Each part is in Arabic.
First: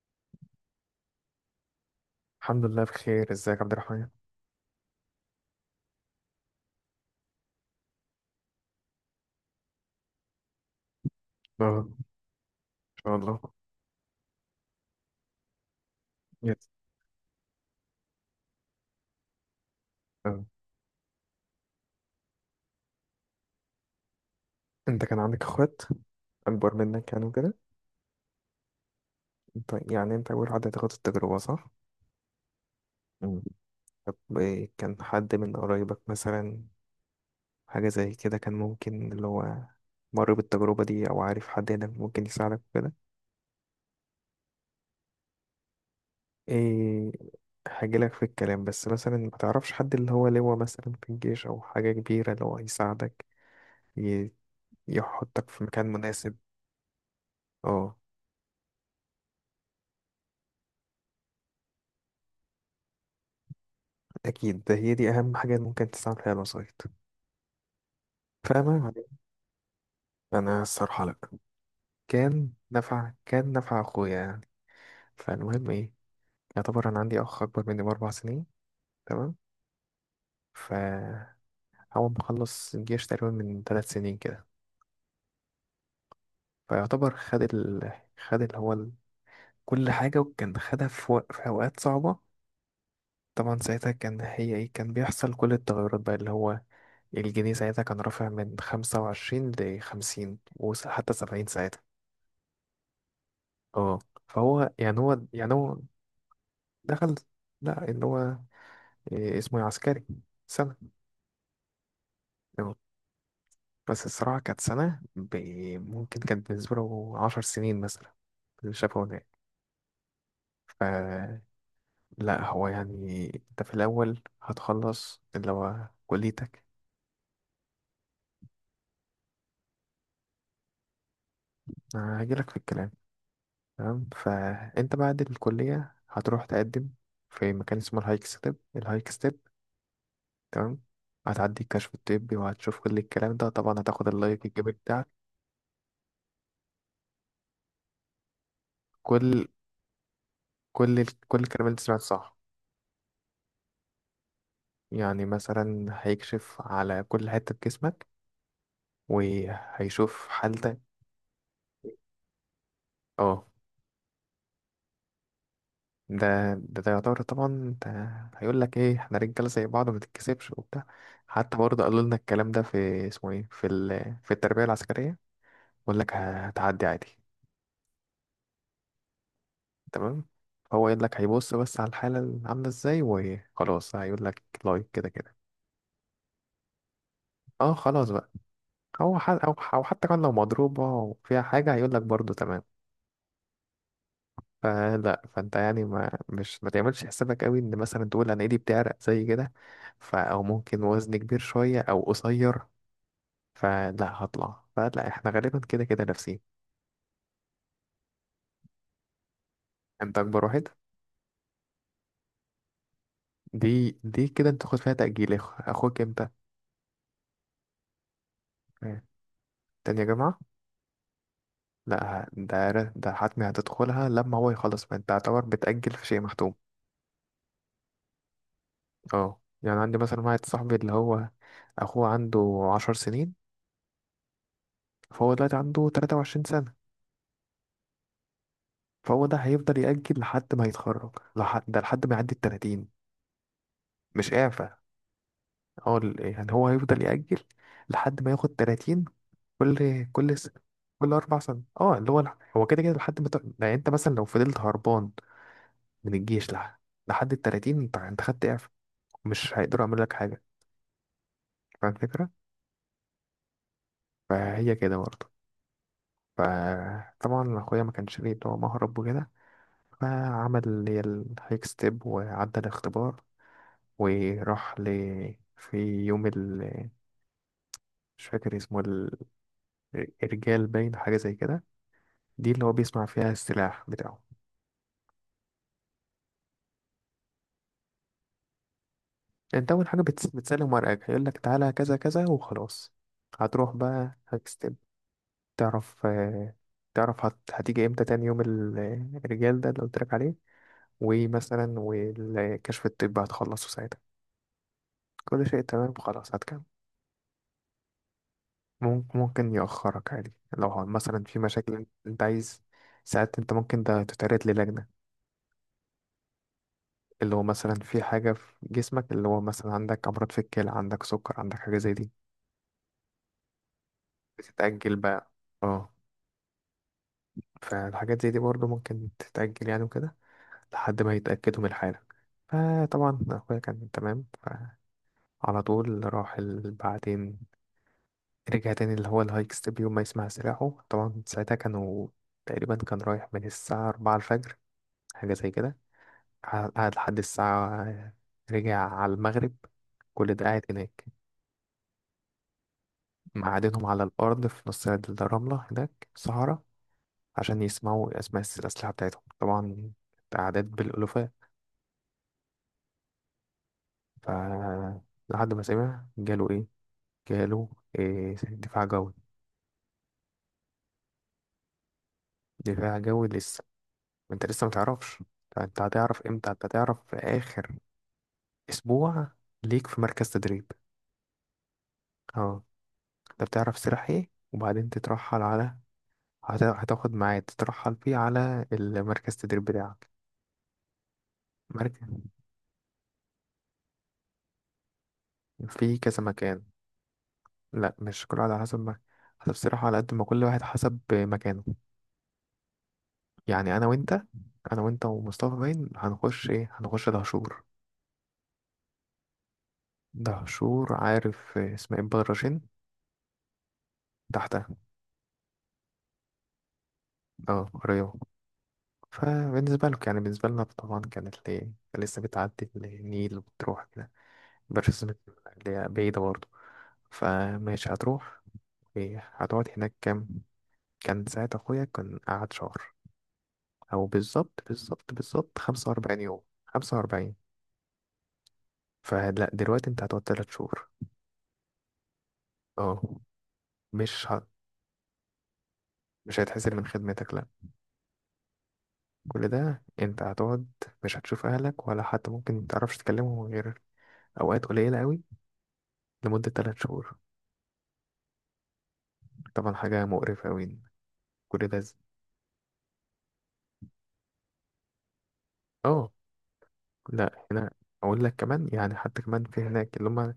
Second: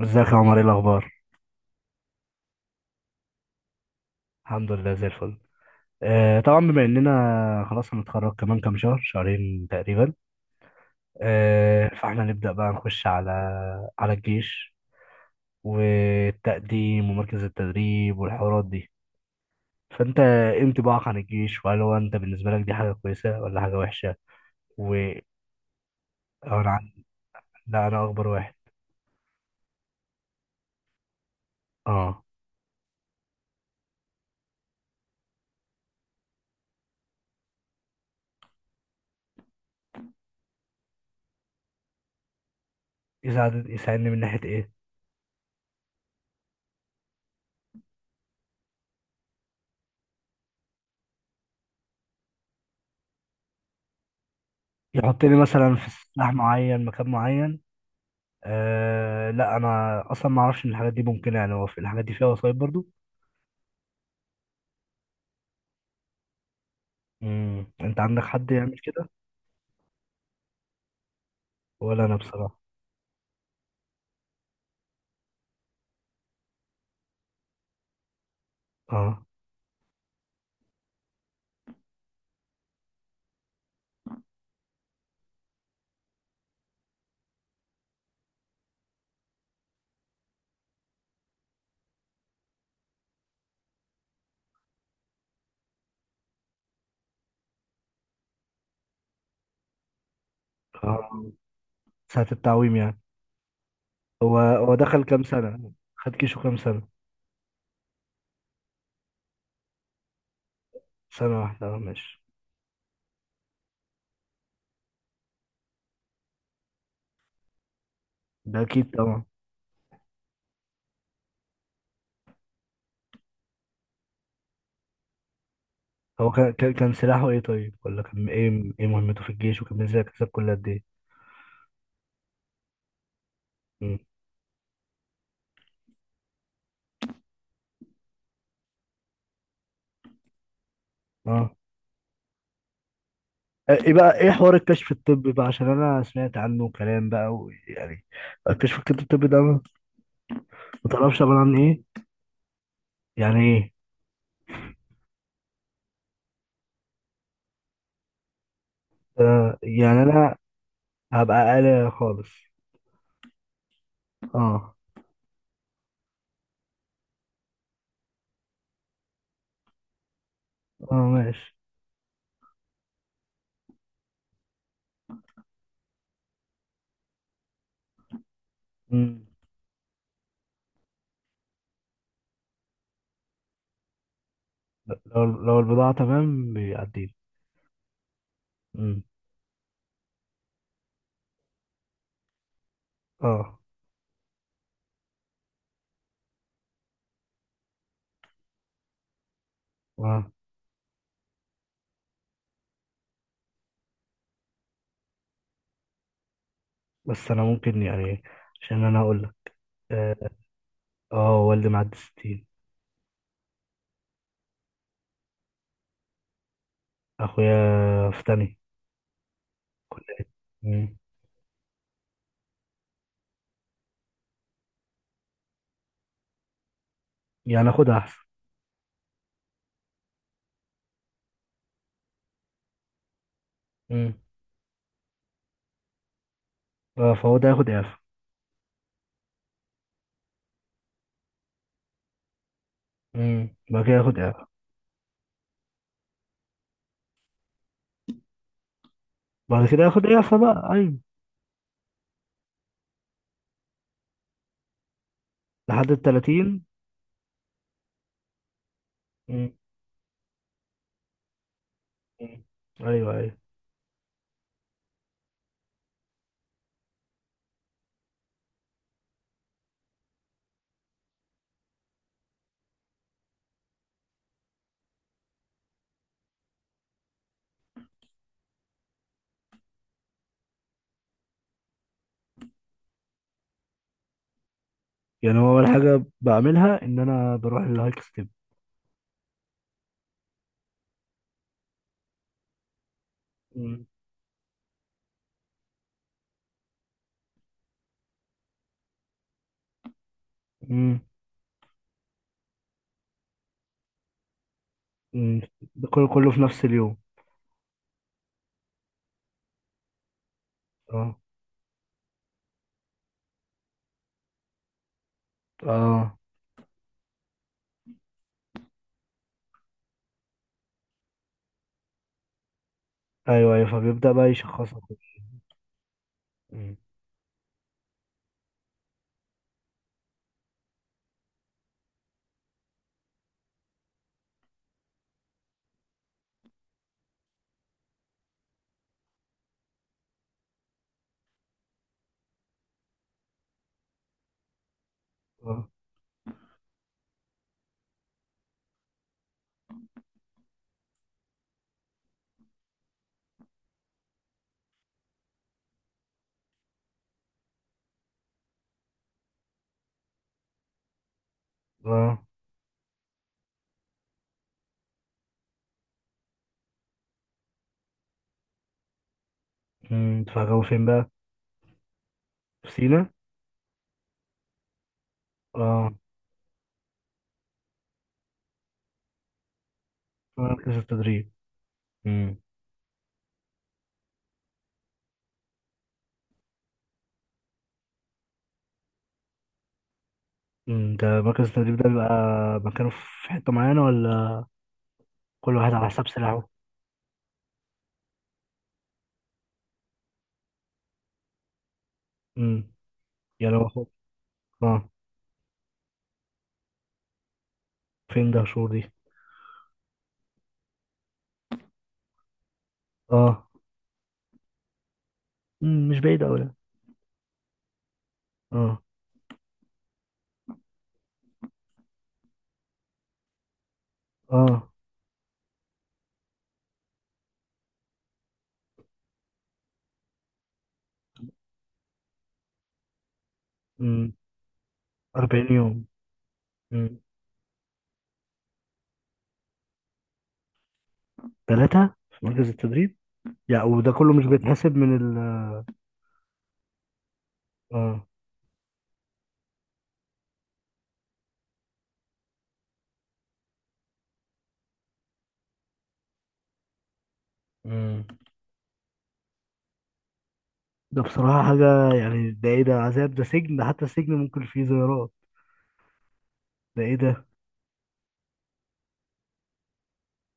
ازيك يا عمر؟ ايه الاخبار؟ الحمد لله بخير، ازيك يا عبد الرحمن. الحمد لله زي الفل. آه، طبعا بما اننا خلاص هنتخرج كمان كام شهر شهرين تقريبا. آه، اه، ان فاحنا نبدا بقى نخش شاء على الله. على الجيش يس. والتقديم ومركز التدريب والحوارات دي. فانت اه، ايه انطباعك عن الجيش؟ وهل هو انت بالنسبه لك دي حاجه كويسه ولا حاجه وحشه؟ و انت كان عندك اخوات أو انا اكبر عن- منك يعني وكده؟ لا، انا اكبر واحد. انت يعني انت اول حد هتاخد التجربة، صح؟ اه، مم. طب ايه، كان حد من قرايبك مثلا حاجة زي كده كان ممكن اللي هو مر بالتجربة دي، او عارف حد هنا ممكن يساعدك وكده؟ يساعدني من ناحيه ايه؟ ايه، هجيلك في الكلام. بس مثلا ما تعرفش حد اللي هو لواء مثلا في الجيش او حاجة كبيرة اللي هو يساعدك، ي- يحطني يحطك في مثلا مكان في سلاح مناسب. معين، مكان معين. اه أه، لا، انا اصلا ما اعرفش ان الحاجات دي ممكنه. يعني هو في الحاجات دي فيها وسايط برضو؟ أكيد، ده هي دي أهم حاجة ممكن تستعمل فيها الوسايط، انت عندك حد فاهمة يعمل يعني. كده؟ أنا الصراحة لأ، ولا انا كان بصراحه. نفع كان نفع أخويا يعني. فالمهم إيه، يعتبر أنا عندي أخ أكبر مني ب4 سنين. اه، تمام، فهو مخلص الجيش تقريبا من 3 سنين كده. فيعتبر خد ال... خد اللي هو ال... كل حاجة، وكان خدها في، في أوقات صعبة. طبعا ساعتها كان هي إيه، كان بيحصل كل التغيرات بقى اللي هو الجنيه ساعتها كان رافع من 25 لـ50 وحتى اه، 70 ساعتها. ساعه التعويم يعني. اه، هو فهو هو يعني دخل هو كام يعني سنه؟ هو خد كيشو كام سنه؟ دخل، لا اللي هو إيه اسمه إيه، عسكري سنة. سنه واحده، اه، ماشي. اه. بس الصراحة كانت سنة ممكن كانت بالنسبة له 10 سنين مثلا، ده اللي اكيد شافه طبعا. هناك. فلا، هو يعني انت في الأول هتخلص اللي هو هو كان كليتك. كان كان سلاحه ايه طيب؟ ولا كان ايه مهمته في الجيش؟ وكان ازاي كسب كل قد ايه؟ أنا هجيلك في الكلام. امم تمام، فانت بعد الكلية هتروح تقدم في مكان اسمه الهايك ستيب، الهايك ستيب. تمام، اه. هتعدي الكشف الطبي وهتشوف كل الكلام ده، طبعا ايه هتاخد بقى، ايه اللايك حوار الجيب. الكشف الطبي بقى؟ عشان انا سمعت عنه كلام بقى ويعني... الكشف الطبي ده، كل ما كل تعرفش ال- عباره كل عن الكلام اللي أنت ايه؟ سمعته صح. يعني ايه؟ يعني مثلا هيكشف على كل حتة في جسمك آه، يعني وهيشوف انا حالتك. هبقى اقل خالص. اه، اه، ده يعتبر طبعا، ده هيقول لك ايه، احنا رجاله زي بعض، ما تتكسفش وبتاع. اه، ماشي. حتى برضه قالوا لنا الكلام ده في اسمه ايه، في التربية العسكرية. يقول لك هتعدي عادي. مم. تمام، هو يقول لك هيبص بس على الحالة اللي عاملة ازاي، وخلاص هيقول لك لايك، كده لو كده. لو البضاعة تمام بيعديني؟ اه خلاص بقى. مم. او أو حتى كان لو مضروبة وفيها حاجة، هيقول لك برضه تمام. اه، فلا، فانت يعني ما تعملش حسابك قوي ان مثلا تقول انا ايدي بتعرق زي كده، ف اه، او ممكن وزني كبير شويه او قصير. فلا هطلع، فلا احنا غالبا كده كده نفسي. بس انا ممكن يعني. عشان انا هقول لك. اه. انت اكبر واحد؟ آه، والدي معدي 60. دي كده انت تاخد فيها تأجيل. اخوك امتى؟ اخويا في تاني آه، تانية كلية. جامعة. مم. لا ه- ده ر- ده حتمي هتدخلها لما هو يخلص، فانت تعتبر بتأجل في شيء محتوم. يعني اخد احسن. اه، يعني عندي مثلا واحد صاحبي اللي هو اخوه عنده 10 سنين. مم. فهو دلوقتي عنده 23 سنة، آه، فهو ده ياخد اعفاء؟ فهو ده هيفضل يأجل لحد ما يتخرج لحد ما يعدي الـ30. مم. بعد كده ياخد مش اعفاء. إعفاء، يعني هو هيفضل يأجل لحد ما ياخد 30. بعد كده كل ياخد كل اعفاء س... بقى؟ ايوه. كل 4 سنين، اه اللي هو هو كده كده لحد ما ت... يعني أنت مثلا لو فضلت هربان لحد ال من الجيش 30. لحد الـ30، أنت خدت إعفاء، مم. مش هيقدروا يعملوا لك حاجة. فاهم الفكرة؟ مم. ايوه، ايوه. فهي كده برضه. فطبعا أخويا ما كانش ليه اللي هو مهرب وكده، فعمل اللي هي الهيك ستيب وعدى الاختبار، وراح ل، في يوم ال، مش فاكر اسمه، الرجال باين حاجة زي كده، دي اللي هو بيصنع فيها السلاح بتاعه. يعني هو اول حاجة بعملها ان انا بروح للهايك ستيب. انت أول حاجة بتسلم ورقك، هيقولك تعالى كذا كذا وخلاص. هتروح مم. بقى هكستب، تعرف آه، هتيجي امتى تاني يوم الرجال ده اللي قلتلك عليه، مم. ومثلا والكشف الطبي هتخلصه ساعتها، مم. كل شيء ده تمام كله كله خلاص في هتكمل. نفس اليوم؟ ممكن يأخرك عادي، لو اه. مثلا في مشاكل انت عايز. ساعات انت ممكن ده تتعرض للجنة، اه، اللي هو مثلا في حاجة في جسمك، اللي هو مثلا عندك أمراض في الكلى، عندك سكر، عندك حاجة زي دي، ايوه، ايوه، فبيبدأ بقى يشخصها بتتأجل كده. بقى. اه، مم. فالحاجات زي دي برضه ممكن تتأجل يعني وكده، لحد ما يتأكدوا من الحالة. فطبعا أخويا كان تمام، فعلى طول بعدين رجع تاني اللي هو الهايك ستيب، يوم ما يسمع سلاحه. طبعا ساعتها كانوا، تقريبا كان رايح من الساعة 4 الفجر حاجة زي اه. كده، قعد لحد الساعة، رجع على المغرب، كل ده قاعد هناك، معادنهم على الأرض في نص الرملة هناك الصحراء، عشان يسمعوا أسماء الأسلحة بتاعتهم طبعا، أعداد بالألوفات. اه. ف لحد ما سمع جاله إيه؟ جاله إيه، دفاع جوي. مم. فجابوا فين بقى؟ في دفاع سينا؟ جوي لسه، أنت لسه متعرفش. أنت اه، هتعرف إمتى، أنت هتعرف في آخر أسبوع ليك في مركز في تدريب. مركز التدريب. مم. أه، أنت بتعرف سلاح إيه، وبعدين تترحل على، هتاخد ميعاد تترحل فيه على المركز التدريب بتاعك. مم. ده مركز التدريب ده بيبقى مركز مكانه في حتة معينة، ولا كل واحد على في حساب كذا سلاحه؟ مكان. لا مش كل واحد على حسب ما، حسب الصراحة على قد ما كل واحد حسب مكانه. امم يعني هو يعني أنا فوق. وأنت، أنا اه، وأنت ومصطفى باين هنخش إيه، هنخش دهشور. فين ده شهور دي؟ دهشور، عارف إسماعيل بدرشين؟ اه. تحتها. مم. مش بعيد أوي يعني. أه رياض. اه. فبالنسبة لك يعني، بالنسبة لنا طبعا كانت ليه، لسه بتعدي النيل وبتروح كده، اه. مبقاش اسمك، اللي هي بعيدة برضه. فماشي هتروح إيه، هتقعد هناك كام. كان ساعة أخويا كان قعد شهر، أو مم. بالظبط بالظبط 40 بالظبط يوم. 45 يوم، خمسة مم. وأربعين فلا دلوقتي انت هتقعد 3 شهور. 3 في مركز التدريب؟ اه، يعني وده كله مش مش ه... بيتحسب من ال... مش هيتحسن من خدمتك، لا. اه. كل ده انت هتقعد مش هتشوف اهلك، ولا حتى ممكن متعرفش تكلمهم غير اوقات قليلة قوي، لمدة 3 شهور. مم. طبعا حاجة مقرفة قوي. ده بصراحة كل ده حاجة، ز... يعني ده ايه ده؟ عذاب؟ ده سجن؟ ده حتى السجن ممكن فيه زيارات. اه ده ايه ده؟ لا هنا، اقول لك كمان يعني، حتى كمان في هناك اللي هم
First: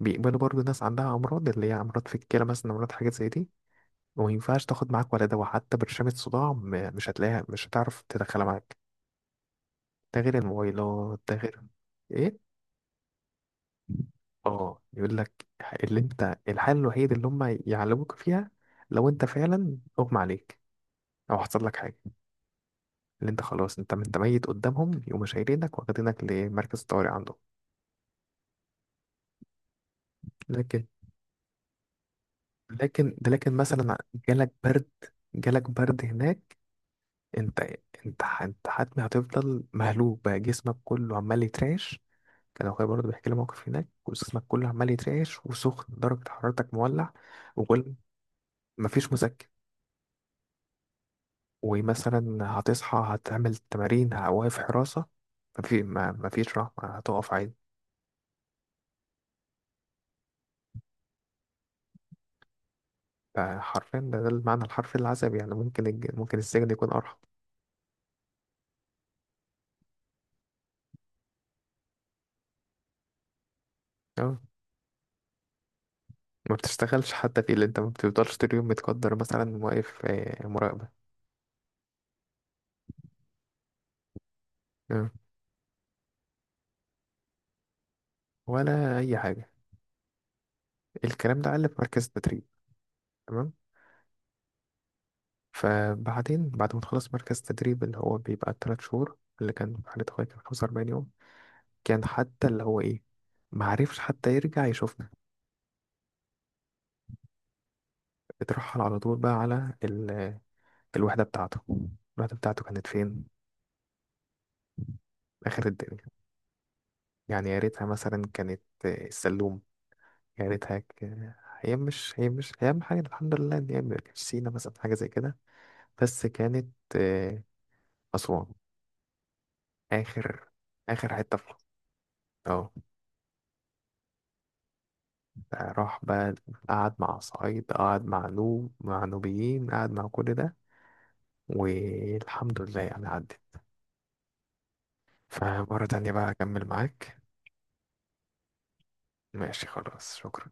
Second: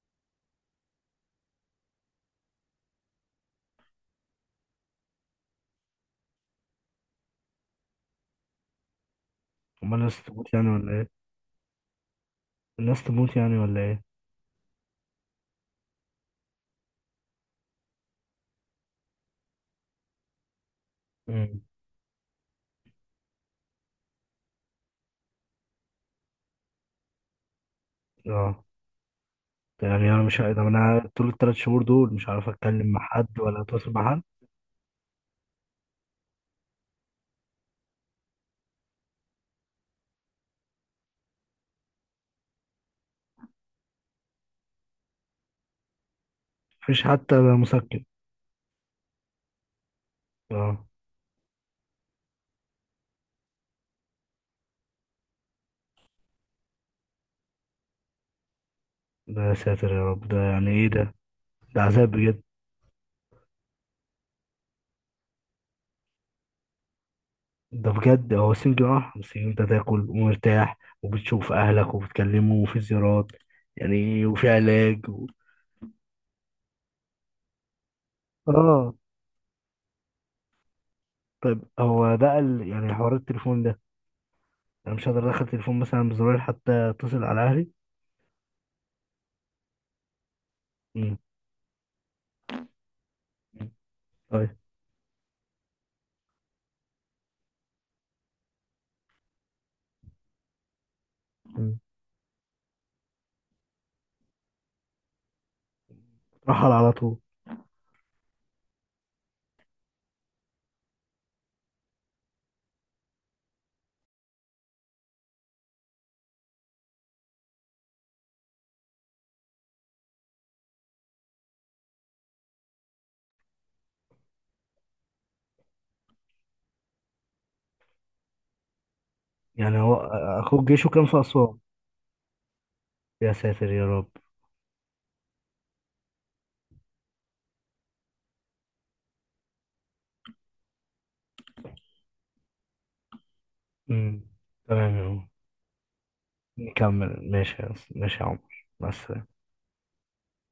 بيقبلوا برضو ناس عندها امراض، اللي هي امراض في الكلى مثلا، امراض حاجات زي دي، وما ينفعش تاخد معاك ولا دواء حتى برشامة صداع، مش هتلاقيها، مش هتعرف تدخلها معاك. امال ده الناس غير تموت يعني ولا ايه؟ الموبايلات، ده غير ايه. الناس تموت يعني ولا ايه؟ اه، يقول لك اللي انت الحل الوحيد اللي هم يعلموك فيها، لو انت فعلا اغمى عليك او مم. حصل لك حاجه، اللي انت خلاص انت ميت قدامهم، يقوموا شايلينك واخدينك لمركز الطوارئ عندهم. اه. ده يعني انا مش، ده لكن انا طول الثلاث شهور دول مش عارف اتكلم مع لكن ده حد لكن ولا اتواصل مثلا مع حد؟ جالك برد، جالك برد هناك، انت انت حتمي هتفضل مهلوك بقى، جسمك كله عمال يترعش. كان اخويا برضه بيحكي لي موقف هناك، جسمك كله عمال يترعش وسخن درجه حرارتك مفيش مولع، حتى وكل مسكن؟ مفيش مسكن، اه. ومثلا هتصحى هتعمل تمارين، واقف حراسة، مفي ما مفيش رحمة، هتقف عادي. ده يا ساتر يا رب، ده يعني ايه ده؟ ده عذاب بجد. فحرفيا ده المعنى الحرفي للعذاب يعني. ممكن ممكن السجن يكون أرحم. ده بجد هو سنجل، اه، بس انت تاكل ومرتاح وبتشوف اهلك وبتكلمهم وفي زيارات. يعني اه، وفي علاج و... ما بتشتغلش حتى في، اللي انت ما بتفضلش طول اليوم، اه. متقدر مثلا واقف آه، مراقبة. طيب، هو بقى ال... يعني حوار التليفون ده، انا مش اه، هقدر ادخل تليفون مثلا بزرار حتى اتصل على اهلي؟ ولا أي حاجة. امم. الكلام ده قال في مركز التدريب. تمام، طيب. فبعدين بعد ما تخلص مركز التدريب، اللي هو بيبقى التلات شهور، اللي كان في حالة أخويا كان 45 يوم. مم. كان حتى اللي هو إيه، معرفش حتى يرجع يشوفنا. رحل على طول. بترحل على طول بقى على الوحدة بتاعته. الوحدة بتاعته كانت فين؟ آخر الدنيا. يعني يا ريتها مثلا كانت آه، السلوم. يا ريتها ك- هي مش هي أهم حاجة الحمد لله إن هي ما كانتش سينا مثلا حاجة زي كده. بس كانت آه، أسوان. يعني هو آخر اخوك جيشه كان آخر في حتة في اسوان؟ مصر. اه، يا ساتر يا رب. راح بقى، قعد مع صعيد، قعد مع نوب، مع نوبيين، قعد مع كل ده، والحمد لله يعني عدت. مم. تمام يا عمر. فمرة تانية بقى أكمل معاك. نكمل، ماشي يا عمر، مع السلامة. ماشي خلاص، شكرا.